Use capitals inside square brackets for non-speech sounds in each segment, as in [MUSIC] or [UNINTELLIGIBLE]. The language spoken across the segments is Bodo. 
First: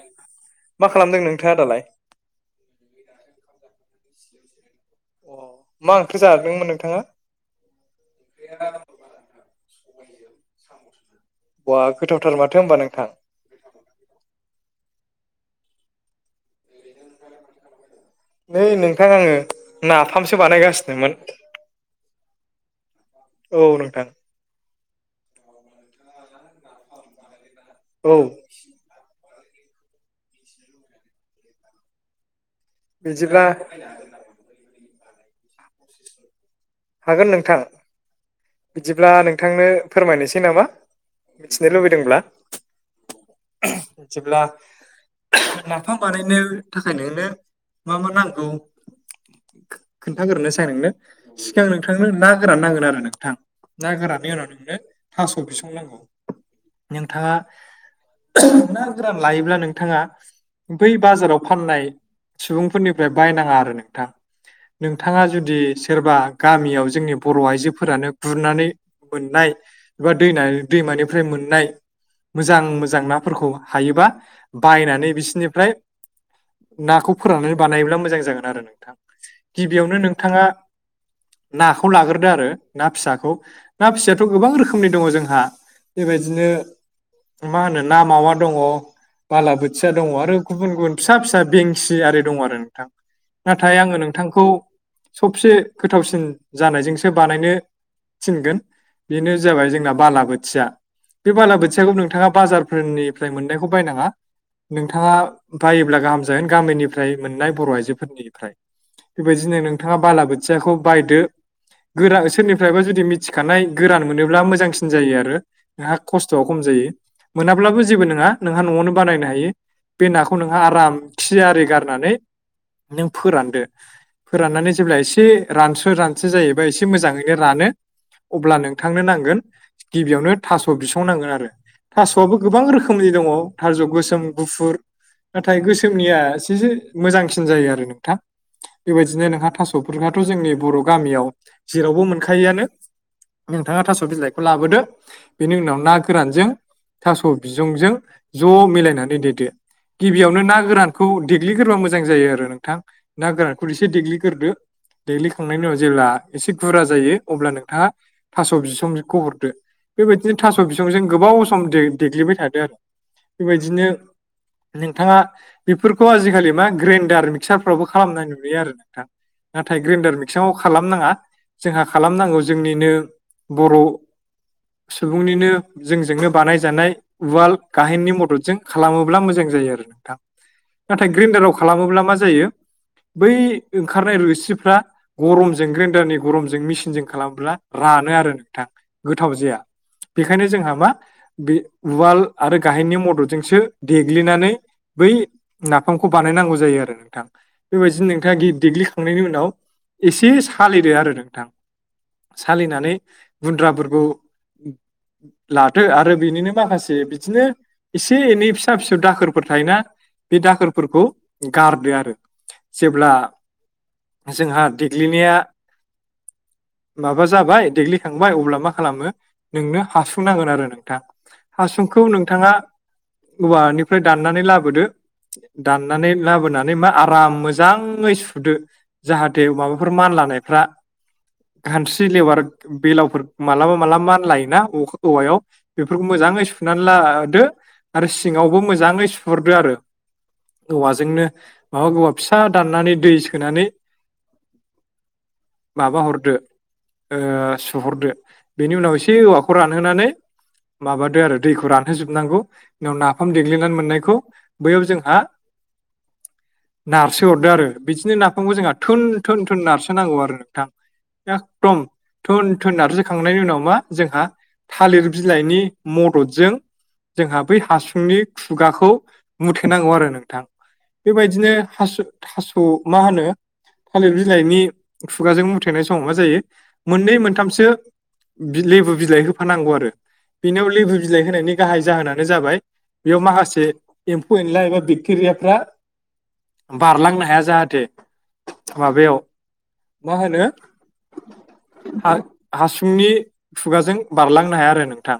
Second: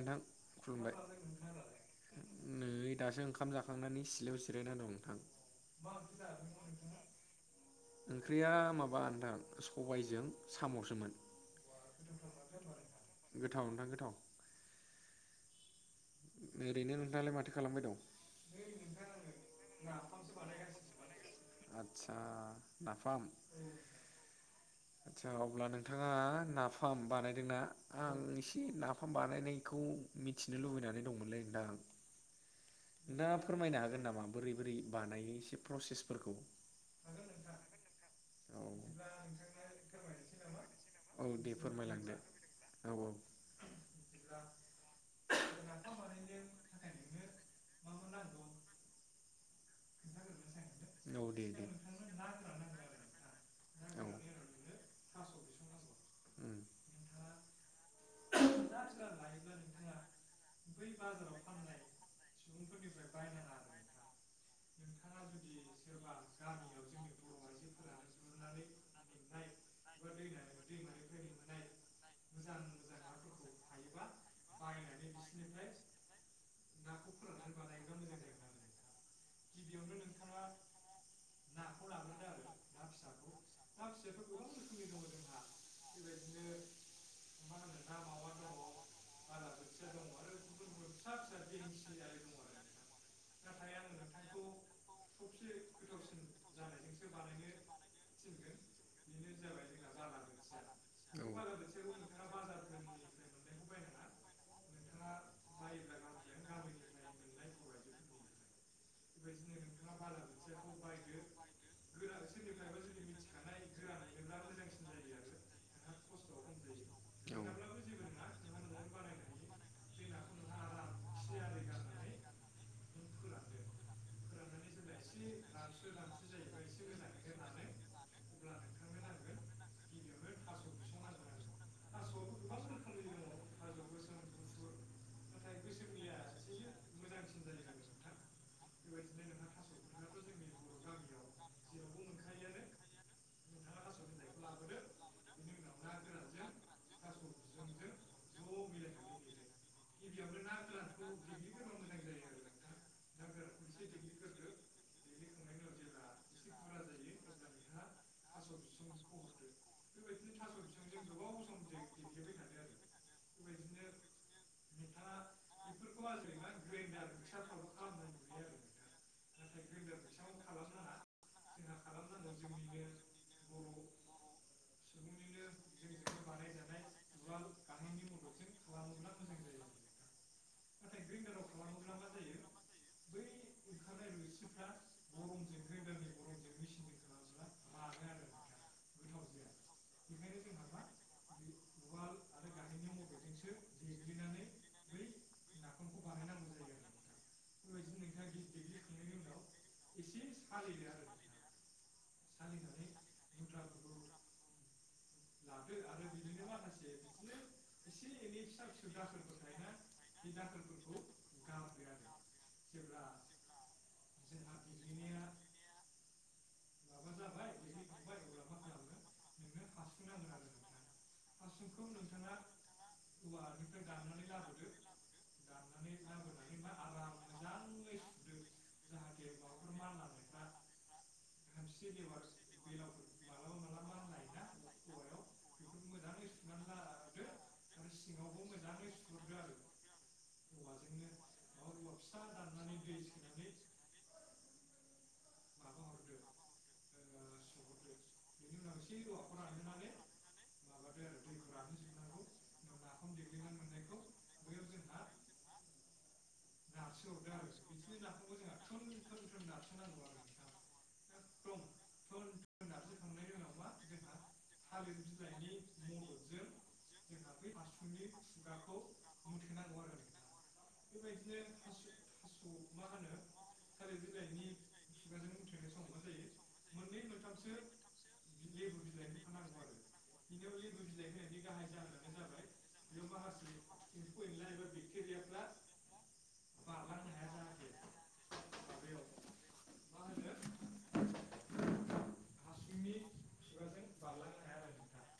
नोंथां मा खुलुमबाय खालामदों नोंथाङा दालाय? नै दासो ओंखाम जाखांनानै सिलायाव जिरायना दं। नोंथां अ मा ओंख्रि जादोंमोन नोंथाङा? ओंख्रिया माबा नोंथां सबायजों साम'सोमोन। बवा गोथावथार माथो होमबा नोंथां। गोथाव नोंथां गोथाव ओरैनो नोंथाङालाय माथो खालामबाय दं? नै नोंथां आङो नाफामसो बानायगासिनोमोन। आतसा। औ नोंथां। आदसा अब्ला नोंथाङा नाफाम बानायदोंना औ आं एसे नाफाम बानाय बानायनायखौ मिथिनो लुबैनानै दंमोनलै नोंथां। नोंथाङा बिदिब्ला फोरमायनो हागोन नामा बोरै बोरै बानायो एसे प्रसेसफोरखौ हागोन नोंथां। औ बिदिब्ला नोंथांनो फोरमायनोसै नामा औ दे मिथिनो फोरमायलांदो लुबैदोंब्ला। औ जेब्ला नाफाम नाफाम बानायनो थाखाय नोंनो मा मा नांगौ खोन्थागोरोनोसै नोंनो औ दे सिगां दे नोंथांनो ना गोरान नांगोन आरो नोंथां। ना औ गोराननि उनाव नोंनो थास' बिसं नांगौ उम नोंथाङा ना गोरान लायोब्ला नोंथाङा बै बाजाराव फाननाय सुबुंफोरनिफ्राय बायनाङा आरो नोंथां नोंथांङा जुदि सोरबा गामियाव जोंनि बर' आइजोफोरानो गुरनानै मोननाय बा दै दैमानिफ्राय मोननाय मोजां फोरखौ हायोबा बायनानै बिसिनिफ्राय नाखौ फोराननानै बानायोब्ला मोजां जागोन आरो नोंथां गिबियावनो नोंथांङा नाखौ लाग्रोदो आरो ना फिसाखौ ना फिसायाथ' गोबां रोखोमनि दङ जोंहा बेबायदिनो मा होनो ना मावा दङ बालाबोथिया दंङ आरो गुबुन गुबुन फिसा फिसा बेंसि आरि दंङ आरो नोंथां। नाथाय आंङो नोंथांखौ सबसे गोथावसिन जानायजोंसो बानायनो थिनगोन बेनो जाबाय जोंना बालाबोथिया। औ औ बे बालाबोथियाखौ नोंथाङा बाजारफोरनिफ्राय मोननायखौ बायनांङा। नोंथांङा बायोब्ला गाहाम जागोन गामिनिफ्राय मोननाय बर' आइजोफोरनिफ्राय। बेबायदिनो नोंथाङा बालाबोथियाखौ बायदो। गोरान सोरनिफ्रायबा जुदि मिथिखानाय गोरान मोनोब्ला मोजांसिन जायो आरो नोंहा खस्थ'आ खम जायो। जायो मोनाब्लाबो जेबो नङा नोंहा न'आवनो बानायनो हायो। बे नाखौ नोंहा आराम खि आरि गारनानै। नों फोरानदो फोराननानै जेब्ला। एसे रानस्र रानसो जायोबा एसे मोजांङैनो रानो अब्ला नोंथांनो नांगोन। गिबियावनो थास' बिसंनांगोन आरो। थास'आबो गोबां रोखोमनि दंङ थास' गोसोम गुफुर नाथाय गोसोम। गोसोमनिया एसेस मोजांसिन जायो आरो नोंथां बेबायदिनो नों थास। जोंहाथ' जोंनि बर' गामियाव जेरावबो मोनखायोआनो नोंथाङा थास' बिलाइखौ लाबोदो बेनि उनाव ना गोरानजों। थास' बिसंजों ज' मिलायनानै देदो गिबियावनो ना गोरानखौ। खौ देग्लिग्रोबा मोजां जायो आरो नोंथां ना गोरानखौ एसे देग्लिग्रोदो। दैलिखांनायनि उनाव जेब्ला एसे गुरा जायो अब्ला नोंथांङा थास बिसंखौ हरदो। बेबायदिनो थास' बिसंजों गोबाव सम देग्लिबाय थादो आरो बेबायदिनो। नोंथांङा। बेफोरखौ आजिखालि मा ग्रेन्डार मिक्सारफ्रावबो खालामनाय नुयो आरो नोंथां। नाथाय ग्रेन्डार मिक्सङाव खालामनाङा जोंहा खालामनांगौ जोंनिनो बर'। सुबुंनिनो जोंजोंनो बानायजानाय उवाल गाहेननि मददजों खालामोब्ला मोजां। जायो आरो नोंथां। नाथाय ग्रेन्डाराव खालामोब्ला मा जायो बै ओंखारनाय रोसि गरमजों ग्रेन्डारनि गरमजों मेसिनजों खालामोब्ला रानो आरो नोंथां गोथाव जाया। बेखायनो जोंहा मा बे उवाल आरो गाहेननि मददजोंसो देग्लिनानै। बै नाफामखौ बानायनांगौ जायो आरो नोंथां बेबायदिनो नोंथांङा देग्लि। नाव एसे सालिदो आरो नोंथां। सालिनानै गुन्द्राफोरखौ। लादो आरो बेनिनो माखासे बिदिनो एसे एनै फिसा फिसौ दाखोरफोर थायोना। बे दाखोरफोरखौ गारदो आरो जेब्ला। जोंहा देग्लिनाया। माबा जाबाय देग्लिखांबाय अब्ला मा खालामो नोंनो हासुं नांगोन आरो नोंथां। हासुंखौ नोंथाङा औवानिफ्राय दाननानै लाबोदो दाननानै लाबोनानै मा आराम मोजांङै सुदो जाहाथे माबाफोर मान लानायफ्रा खानस्रि लेबार बेलावफोर मालाबा मालाबा मानलायोना औवायाव बेफोरखौ मोजां। मोजाङै सुनानै लादो आरो सिङावबो मोजांङै सुहरदो आरो। औवाजोंनो माबा औवा फिसा दाननानै दै सोनानै माबा हरदो ओ सुहरदो बेनि उनाव एसे औवाखौ रानहोनानै माबादो आरो दैखौ रानहोजोबनांगौ उनाव नाफाम देग्लिनानै मोननायखौ बैयाव जोंहा नारसो हरदो आरो बिदिनो नाफामखौ जोंहा थोन थोन थोन नारसो नांगौ आरो नोंथां। एखदम थोन थोन नारजिखांनायनि उनाव मा जोंहा थालिर बिलाइनि मददजों जोंहा बै हासुंनि खुगाखौ मुथेनांगौ आरो नोंथां बेबायदिनो थास' थास' मा होनो। थालिर बिलाइनि खुगाजों मुथायनाय समाव मा जायो मोननै मोनथामसो लेबु बिलाइ होफानांगौ आरो बिनियाव लेबु बिलाइ होनायनि गाहाय जाहोनानो जाबाय। बेयाव माखासे एम्फौ एनला एबा बेक्टेरियाफ्रा म [UNINTELLIGIBLE] बारलांनो हाया जाहाथे माबायाव मा होनो हासुंनि खुगाजों बारलांनो हाया आरो नोंथां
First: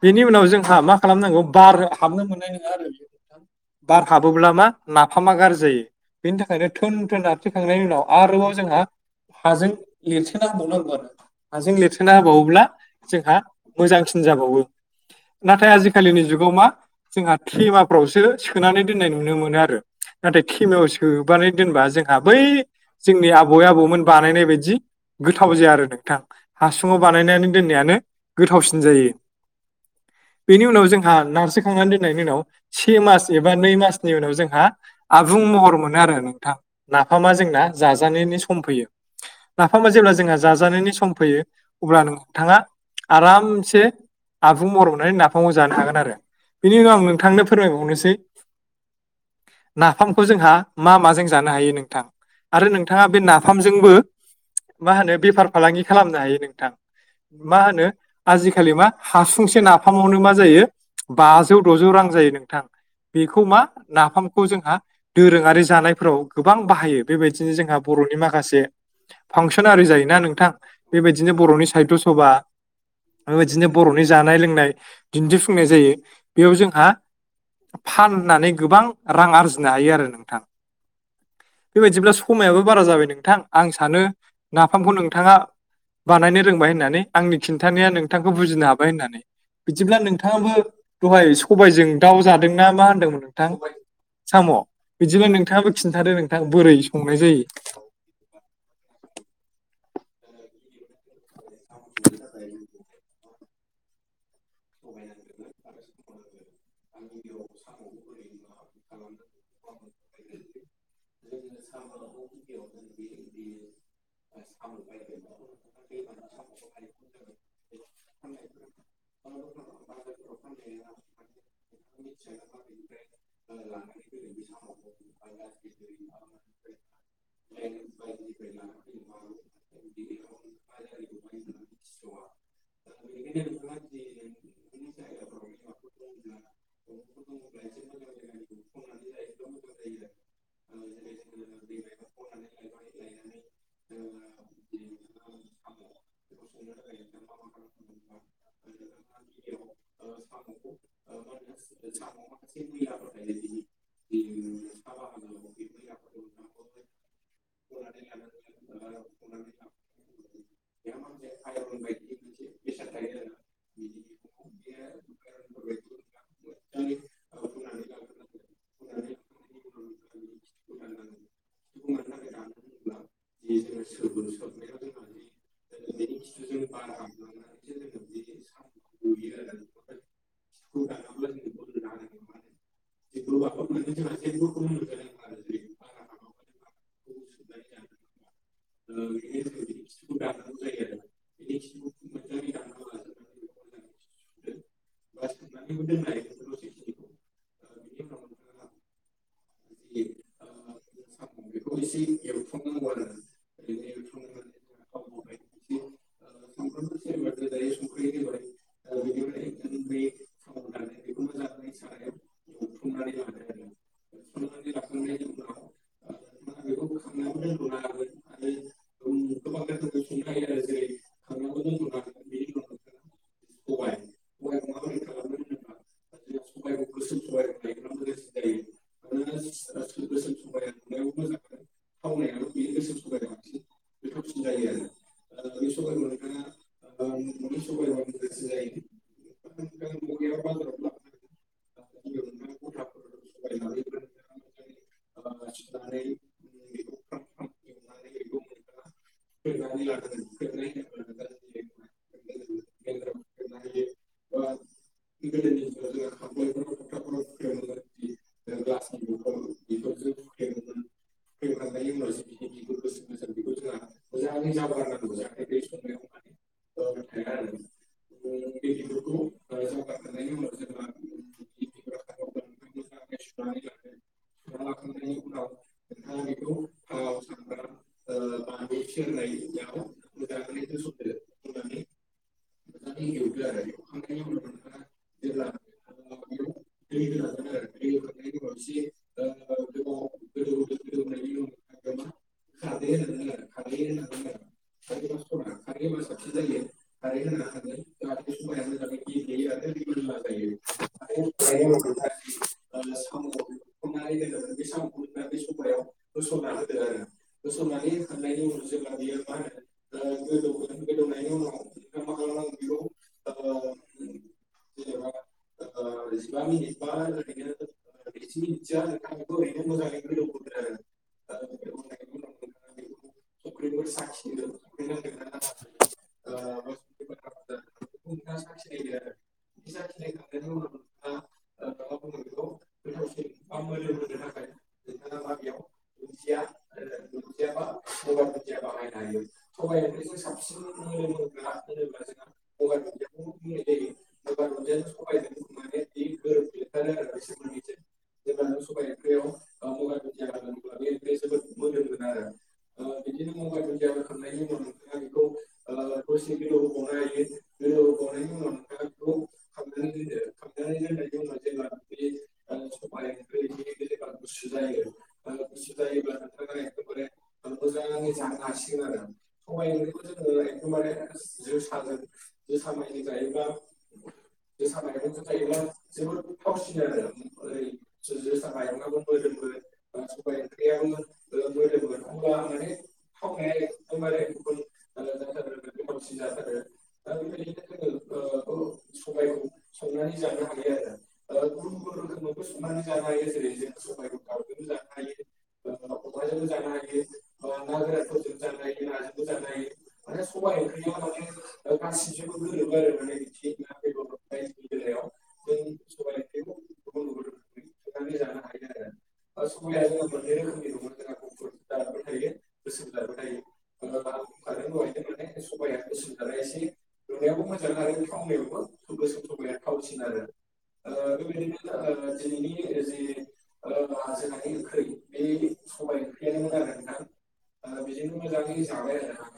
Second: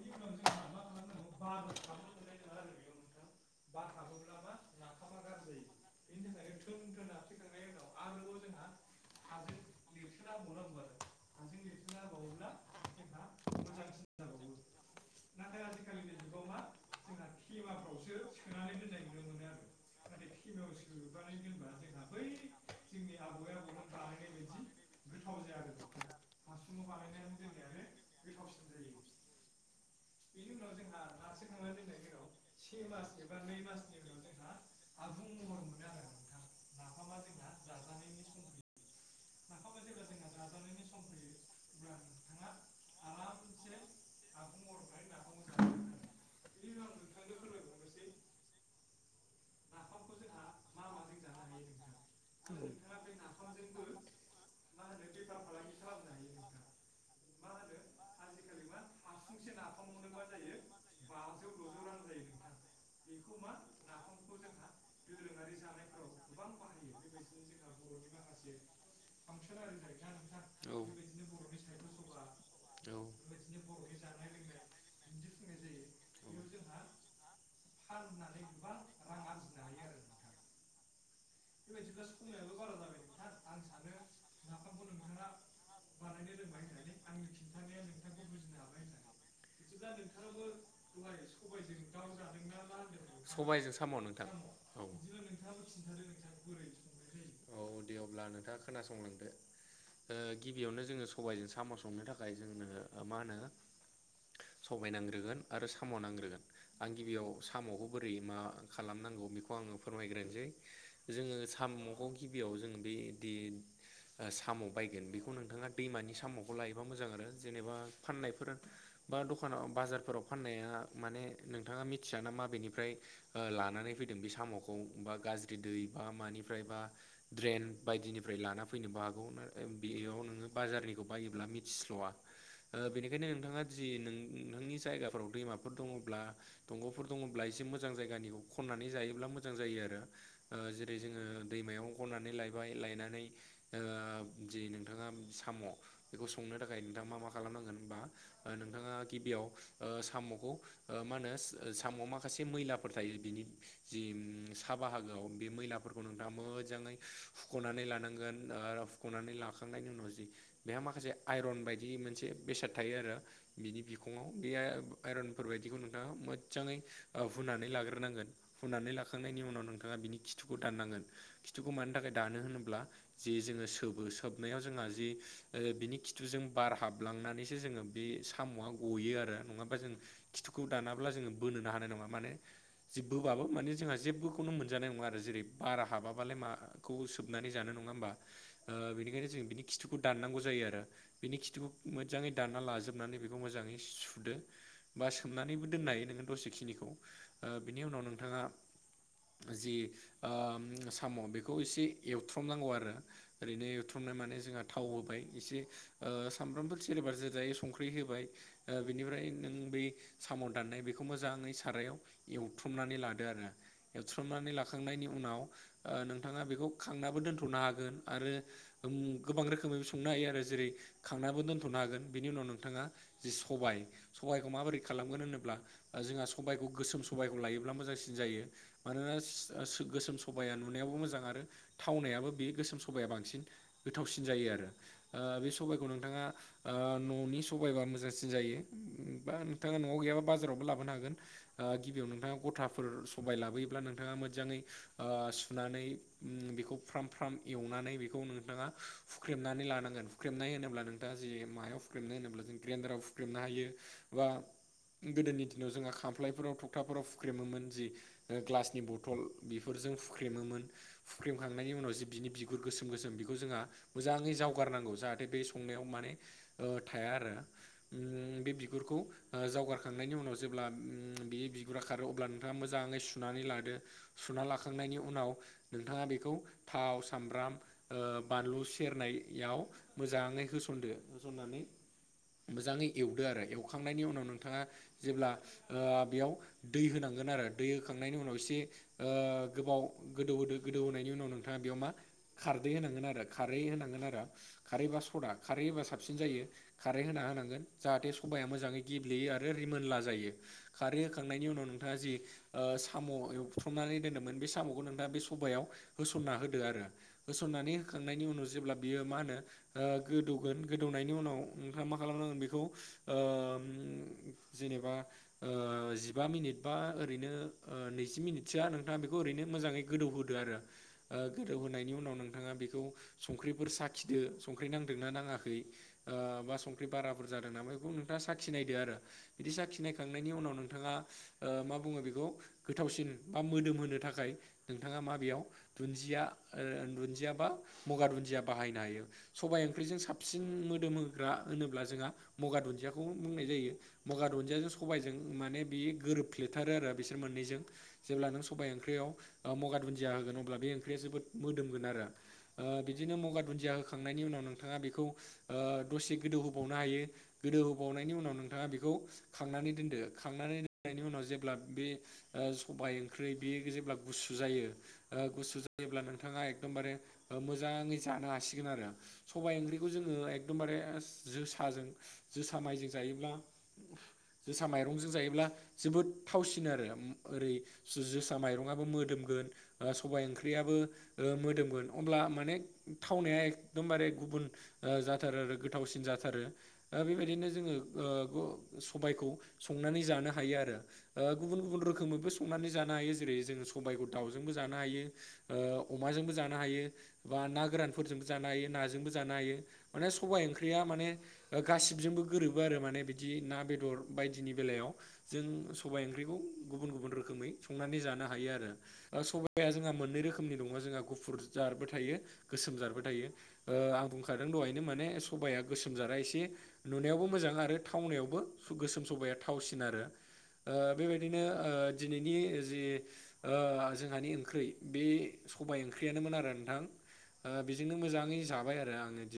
बेनि उनाव जोंहा मा खालामनांगौ बार हाबनो मोननाय नङा आरो बार हाबोब्ला मा नाफामा गाज्रि जायो बेनि थाखायनो थोनथोन नारथे खांनायनि उनाव आरोबाव जोंहा हाजों लिरसोना होबावनांगौ आरो हाजों लिरसोना होबावोब्ला जोंहा मोजां होनजाबावो नाथाय आजिखालिनि जुगाव मा जोंहा थेमाफ्रावसो सोनानै दोननाय नुनो मोनो आरो नाथाय खमायाव सोबानै दोनबा जोंहा बै जोंनि आबौै आबौमोन बानायनाय बायदि गोथाव जाया आरो नोंथां हासुुंआव बानायनानै दोननायानो गोथावसिन जायो [INAUDIBLE] बेनि उनाव जोंहा नारसोखांनानै दोननायनि उनाव से मास एबा नै मासनि उनाव जोंहा आब आबुं महर मोनो आरो नोंथां नाफामा जोंना जाजानायनि सम फैयो नाफामा जेब्ला जोंहा जाजानायनि सम फैयो अब्ला नोंथाङा आरामसे आबुं महर मोनानै नाफामाव जानो हागोन आरो बिनि उनाव आं नोंथांनो फोरमायबावनोसै नाफामखौ जोंहा मा म जों जानो हायो नोंथां आरो नोंथाङा बे नाफामजोंबो मा होनो बेफार फालांगि खालामनो हायो नोंथां मा होनो आजिखालि मा हासुंसे नाफामावनो मा जायो बाजौ दजौ रां जायो नोंथां बेखौ मा नाफामखौ जोंहा दोरोङारि जानायफोराव गोबां बाहायो बेबायदिनो जोंहा बर'नि माखासे फांसन आरि जायोना नोंथां बेबायदिनो बर'नि साहित्य सभा बेबायदिनो बरनि जानाय लोंनाय दिन्थिफुंनाय जायो बेयाव जोंहा फाननानै गोबां रां आरजिनो हायो आरो नोंथां बेबायाददिब्ला समायाबो बारा जाबाय नोंथां आं सानो नाफामखौ नोंथाङा बानायनो रोंबाय होननानै आंनि खिन्थानाया नोंथांखौ बुजिनो हाबाय होननानै बिदिब्ला नोंथाङाबो दहाय सबायजों दाउ जादोंना मा होनदोंमोन नोंथां सबायजों साम' नोंथां साम' औ बिदिनो नोंथाङाबो खिन्थादों बोरै संनाय जायो औ दे अब्ला नोंथाङा खोनासंलांदो गिबियावनो जोङो सबायाइजों साम' संनो थाखाय जोंनो मा होनो सबाय नांग्रोगोन आरो साम' नांग्रोगोन आं गिबियाव सामखौ बोरै मा खालामनांगौ बेखौ आङो फोरमायग्रोनोसै जोङो सामखौ गिबियाव जोङो बेदि साम बायगोन बेखौ नोंथाङा दैमानि सामखौ लायोबा मोजां आरो जेनेबा फाननायफोर बा दखानाव बाजारफोराव फाननाया माने नोंथाङा मिथिया नामा बेेनिफ्राय लानानै फैदों बे सामखौ बा गाज्रि दै बा मानिफ्रायबा द्रेन बायदिनिफ्राय लाना फैनोबो हागौ नाथाय बियाव नोंबा बाजारनिखौ बायोब्ला मोनथिसवा ओ बेनिखायनो नोंथां आ जि नोंनि जायगाफोराव दैमाफोराव फोर दङब्ला दंग'फोर दङब्ला एसे मोजां जायगानि खननानै जायोब्ला मोजां जायो आरो जेरै जोङो दैमायाव खननानै लायबाय लायनानै ओ जि नोंथाङा बेखौ संनो थाखाय नोंथाङ मा-मा खालामनांगोन होनबा नोंथाङा गिबियाव ओ साम'खौ मा होनो साम'वाव माखासे मैलाफोर थायो बिनि जि सा बाहागोआव बे मैलाफोरखौ नोंथाङा मोजाङै हुख'नानै लानांगोन हुख'नानै लाखांनायनि उनाव जि बेहा माखासे आइरन बायदि मोनसे बेसाद थायो आरो बिनि बिखङाव बे आइ -आइरनफोर बादिखौ नोंथाङा मोजाङै ओ हुनानै लाग्रोनांगोन हूनानै लाखांनायनि उनाव नोंथाङा बि खिथुखौ दाननांगोन खिथुखौ मानि थाखाय दानो होनोब्ला जे जोङो सोबो सोबनायाव जोंहा जि ओ बिनि खिथुजों बार हाबलांनानैसो जोङो बे साम'आ गयो आरो नङाबा जों खिथुखौ दानाब्ला जोङो बोनोनो हानाय नङा माने जेबोबाबो माने जोंहा जेब्बोखौनो मोनजानाय नङा आरो जेरै बारा हाबालाय माखौ सोबनानै जानो नङा होमबा ओ बेनिखायनो जों बिनि खिथुखौ दान नांगौ जायो आरो बिनि खिथुखौ मोजाङै दानना लाजोबनानै बेखौ मोजाङै सुदो बा सोमनानैबो दोननो हायो नोङो दसेखिनिखौ बिनि उनाव नोंथाङा जि ओ साम' बेखौ एसे एवथ्रमनांगौ आरो ओरैनो एवथ्रमनाय माने जोंहा थाव होबाय एसे ओ सामब्रामफोर सेरेबा जेरजायो संख्रि होबाय ओ बिनिफ्राय नों बै साम' दाननाय बेखौ मोजाङै सारायाव एवथ्रुमनानै लादो आरो एवथ्रनानै लाखांनायनि उनाव ओ नोंथाङा बेखौ खांनाबो दोन्थ'नो हागोन आरो गोबां रोखोमै संनो हायो आरो जेरै खांनाबो दोनथ'नो हागोन बिनि उनाव नोंथाङा जे सबाय सबायखौ माबोरै खालाम नो होनोब्ला जोंहा सबायखौ गोसोम सबायखौ लायोब्ला मोजांसिन जायो मानोना सि स गोसोम सबाया नुनायावो मोजां आरो थावनायाबो बे गोसोम सबाया बांसिन गोथावसिन जायो आरो ओ बे सबाइखौ नोंथाङा ओ न'नि सबाइबा मोजांसिन जायो बा नोंथाङा न'आव नआव गैयाबा बाजारावबो लाबोनो हागोन ओ गिबियाव नोंथाङा गथाफोर सबाय लाबोयोब्ला नोंथाङा मोजाङै सुनानै उम बेखौ फ्राम- फ्राम एवनानै बेखौ नोंथाङा हुख्रेमनानै लानां गोन हुख्रेमनाय होनोब्ला नोंथाङा जि मायाव हुख्रेमनाय होनोब्ला जों ग्रेन्दाराव हुख्रेमनो हायो बा गोदोनि दिनाव जोंहा खामफ्लायफोराव थखथाफोराव फुख्रेमोमोन जि ग्लासनि बथल बेफोर बेफोर जों फुख्रेमोमोन फुख्रेमखांनायनि उनाव जे बिनि बिगुर गोसोम -गोसोम बेखौ जोंहा मोजाङै जावगार नांगौ जाहाथे बे संनायाव माने थाया आरो उम्म बे बिगुरखौ ओ जाव हगारखांनायनि उनाव जेब्ला बे बिगुरा खारो अब्ला नोंथाङा मोजाङै सुनानै लादो सुना लाखा खांनायनि उनाव नोंथाङा बेखौ थाव सामब्राम ओ बानलु सेरनायाव मोजाङै होसनदो होसननानै मोजाङै एवदो आरो एवखांनायनि उनाव नोंथाङा जेब्ला ओ बेयाव दै होनांगौ आरो दै होखांनायनि उनाव एसे ओ गोदौहोदो गोदौहोखांनायनि उनाव नोंथाङा बेयाव मा खारदै होनांगोन आरो खारै होनांगोन आरो खारैबा सदा खारै होबा साबसिन जायो खारै होना होनांगोन जाहाथे सबाया मोजाङै गेब्लेयो आरो रिमिनद् मोनला जायो खारै होखांनायनि उनाव नोंथाङा ओ जि साम' एवथ्रमनानै दोन बे साम'खौ नोंथाङा बे सायाव होसनना होदो आरो होसननानै होखांनायनि उनाव जेब्ला बियो मा मा होनो ओ गोदौगोन गोदौनायनि उनाव नोंथाङा मा खालामनांगोन बेखौ ओ जेनेबा ओ जिबा मिनिट बा ओरैनो ओ नैजि मिनिटसोआ नोंथ आ बेखौ मोजाङै गोदौ होदो आरो ओ गोदौ होनायनि उनाव नोंथाङा बेखौ संख्रिफोर सार साखिदो संख्रि नांदोंना नाङाखै ओ बा संख्रि बाराफोर जादों नामा बेखौ नोंथाङा साखिनायदो आरो बिदि साखिनायखांनायनि उनाव नोंथाङा ओ मा बुङो बेखौ गोथावसिन बा मोदोम होनो थाखाय नोंथाङा मा बेयाव दुनजिया ओ दुनजिया बा मगा दुन्दिया बाहायनाय हायो सबाय ओंख्रिजों साबसिन मोदोमोग्रा होनोब्ला जोंहा मगा दुन्दियाखौ बुंनाय जायो मगा दुन्दियाजों सबायजों माने बियो गोरोबफ्लेथारो आरो बिसोर मोननैजों जेब्ला नों सबाय ओंख्रियाव ओ मगा दुनजिया होब्ला बेराद मोदोमगोन आरो ओ बिदिनो मगा दुनदिया होखांनायनि उनाव नोंथाङा बेखौ ओ दसे गोदौ होबावनो हायो गोदौ होबावनायनि उनाव नोंथाङा बेखौ खांनानै दोनदो खांनानै दोननायनि उनाव जेब्ला बे ओ सबाय ओंख्रि बेयो जेब्ला गुसु जायो ओ गुसु जायोब्ला नोंथाङा एकदमबारे मोजाङै जा हासिगोन आरो सबाइ ओंख्रिखौ जोङो एगदमबारे जोसाजों जोसा मायजों जायोब्ला जोसा माइरंजों जायोब्ला जोबोद [UNINTELLIGIBLE] [UNINTELLIGIBLE] आरो ओरै जोसा माइरंआबो मोदोमगोन ओ सबाय ओंख्रियाबो ओ मोदोमगोन अब्ला माने थावनाया एकदमबारे गुबुन जाथारो आरो गोथावसिन जाथारो ओ बेबायदिनो जोङो ओ सबायखौ संनानै जानो हायो आरो ओ गुबुन गुबुन रोखोमैबो संनानै जानो हायो जेरै जों सबायखौ दाउजोंबो जानो हायो ओ अमाजोंबो जानो हायो ना गोरानफोरजोंबो जानो हायो नाजोंबो जानो हायो माने सबबाय ओंख्रिया माने गासिबजोंबो गोरोबो आरो माने बिदि ना बेदर बायदिनि बेलायाव जों सबाइ ओंख्रिखौ गुबुन गुबुन रो खोमै संनानै जानो हायो आरो सबाया जोंहा मोननै रोखोमनि दङ जोंहा गुफुर जारबो थायो गोसोम जारबो थायो ओ आं बुंखादों दहायनो माने सबाया गोसोम जारा एसे नुनायाव- मोजां आरो थावनायावबो गोसोम सबाया थावसिन आरो ओ बेबायदिनो ओ दिनैनि जि ओ जोंहानि ओंख्रि बे सबाय ओंख्रियानोमोन आरो नोंथां ओ बेजोंनो मोजाङै जाबाय आरो आङो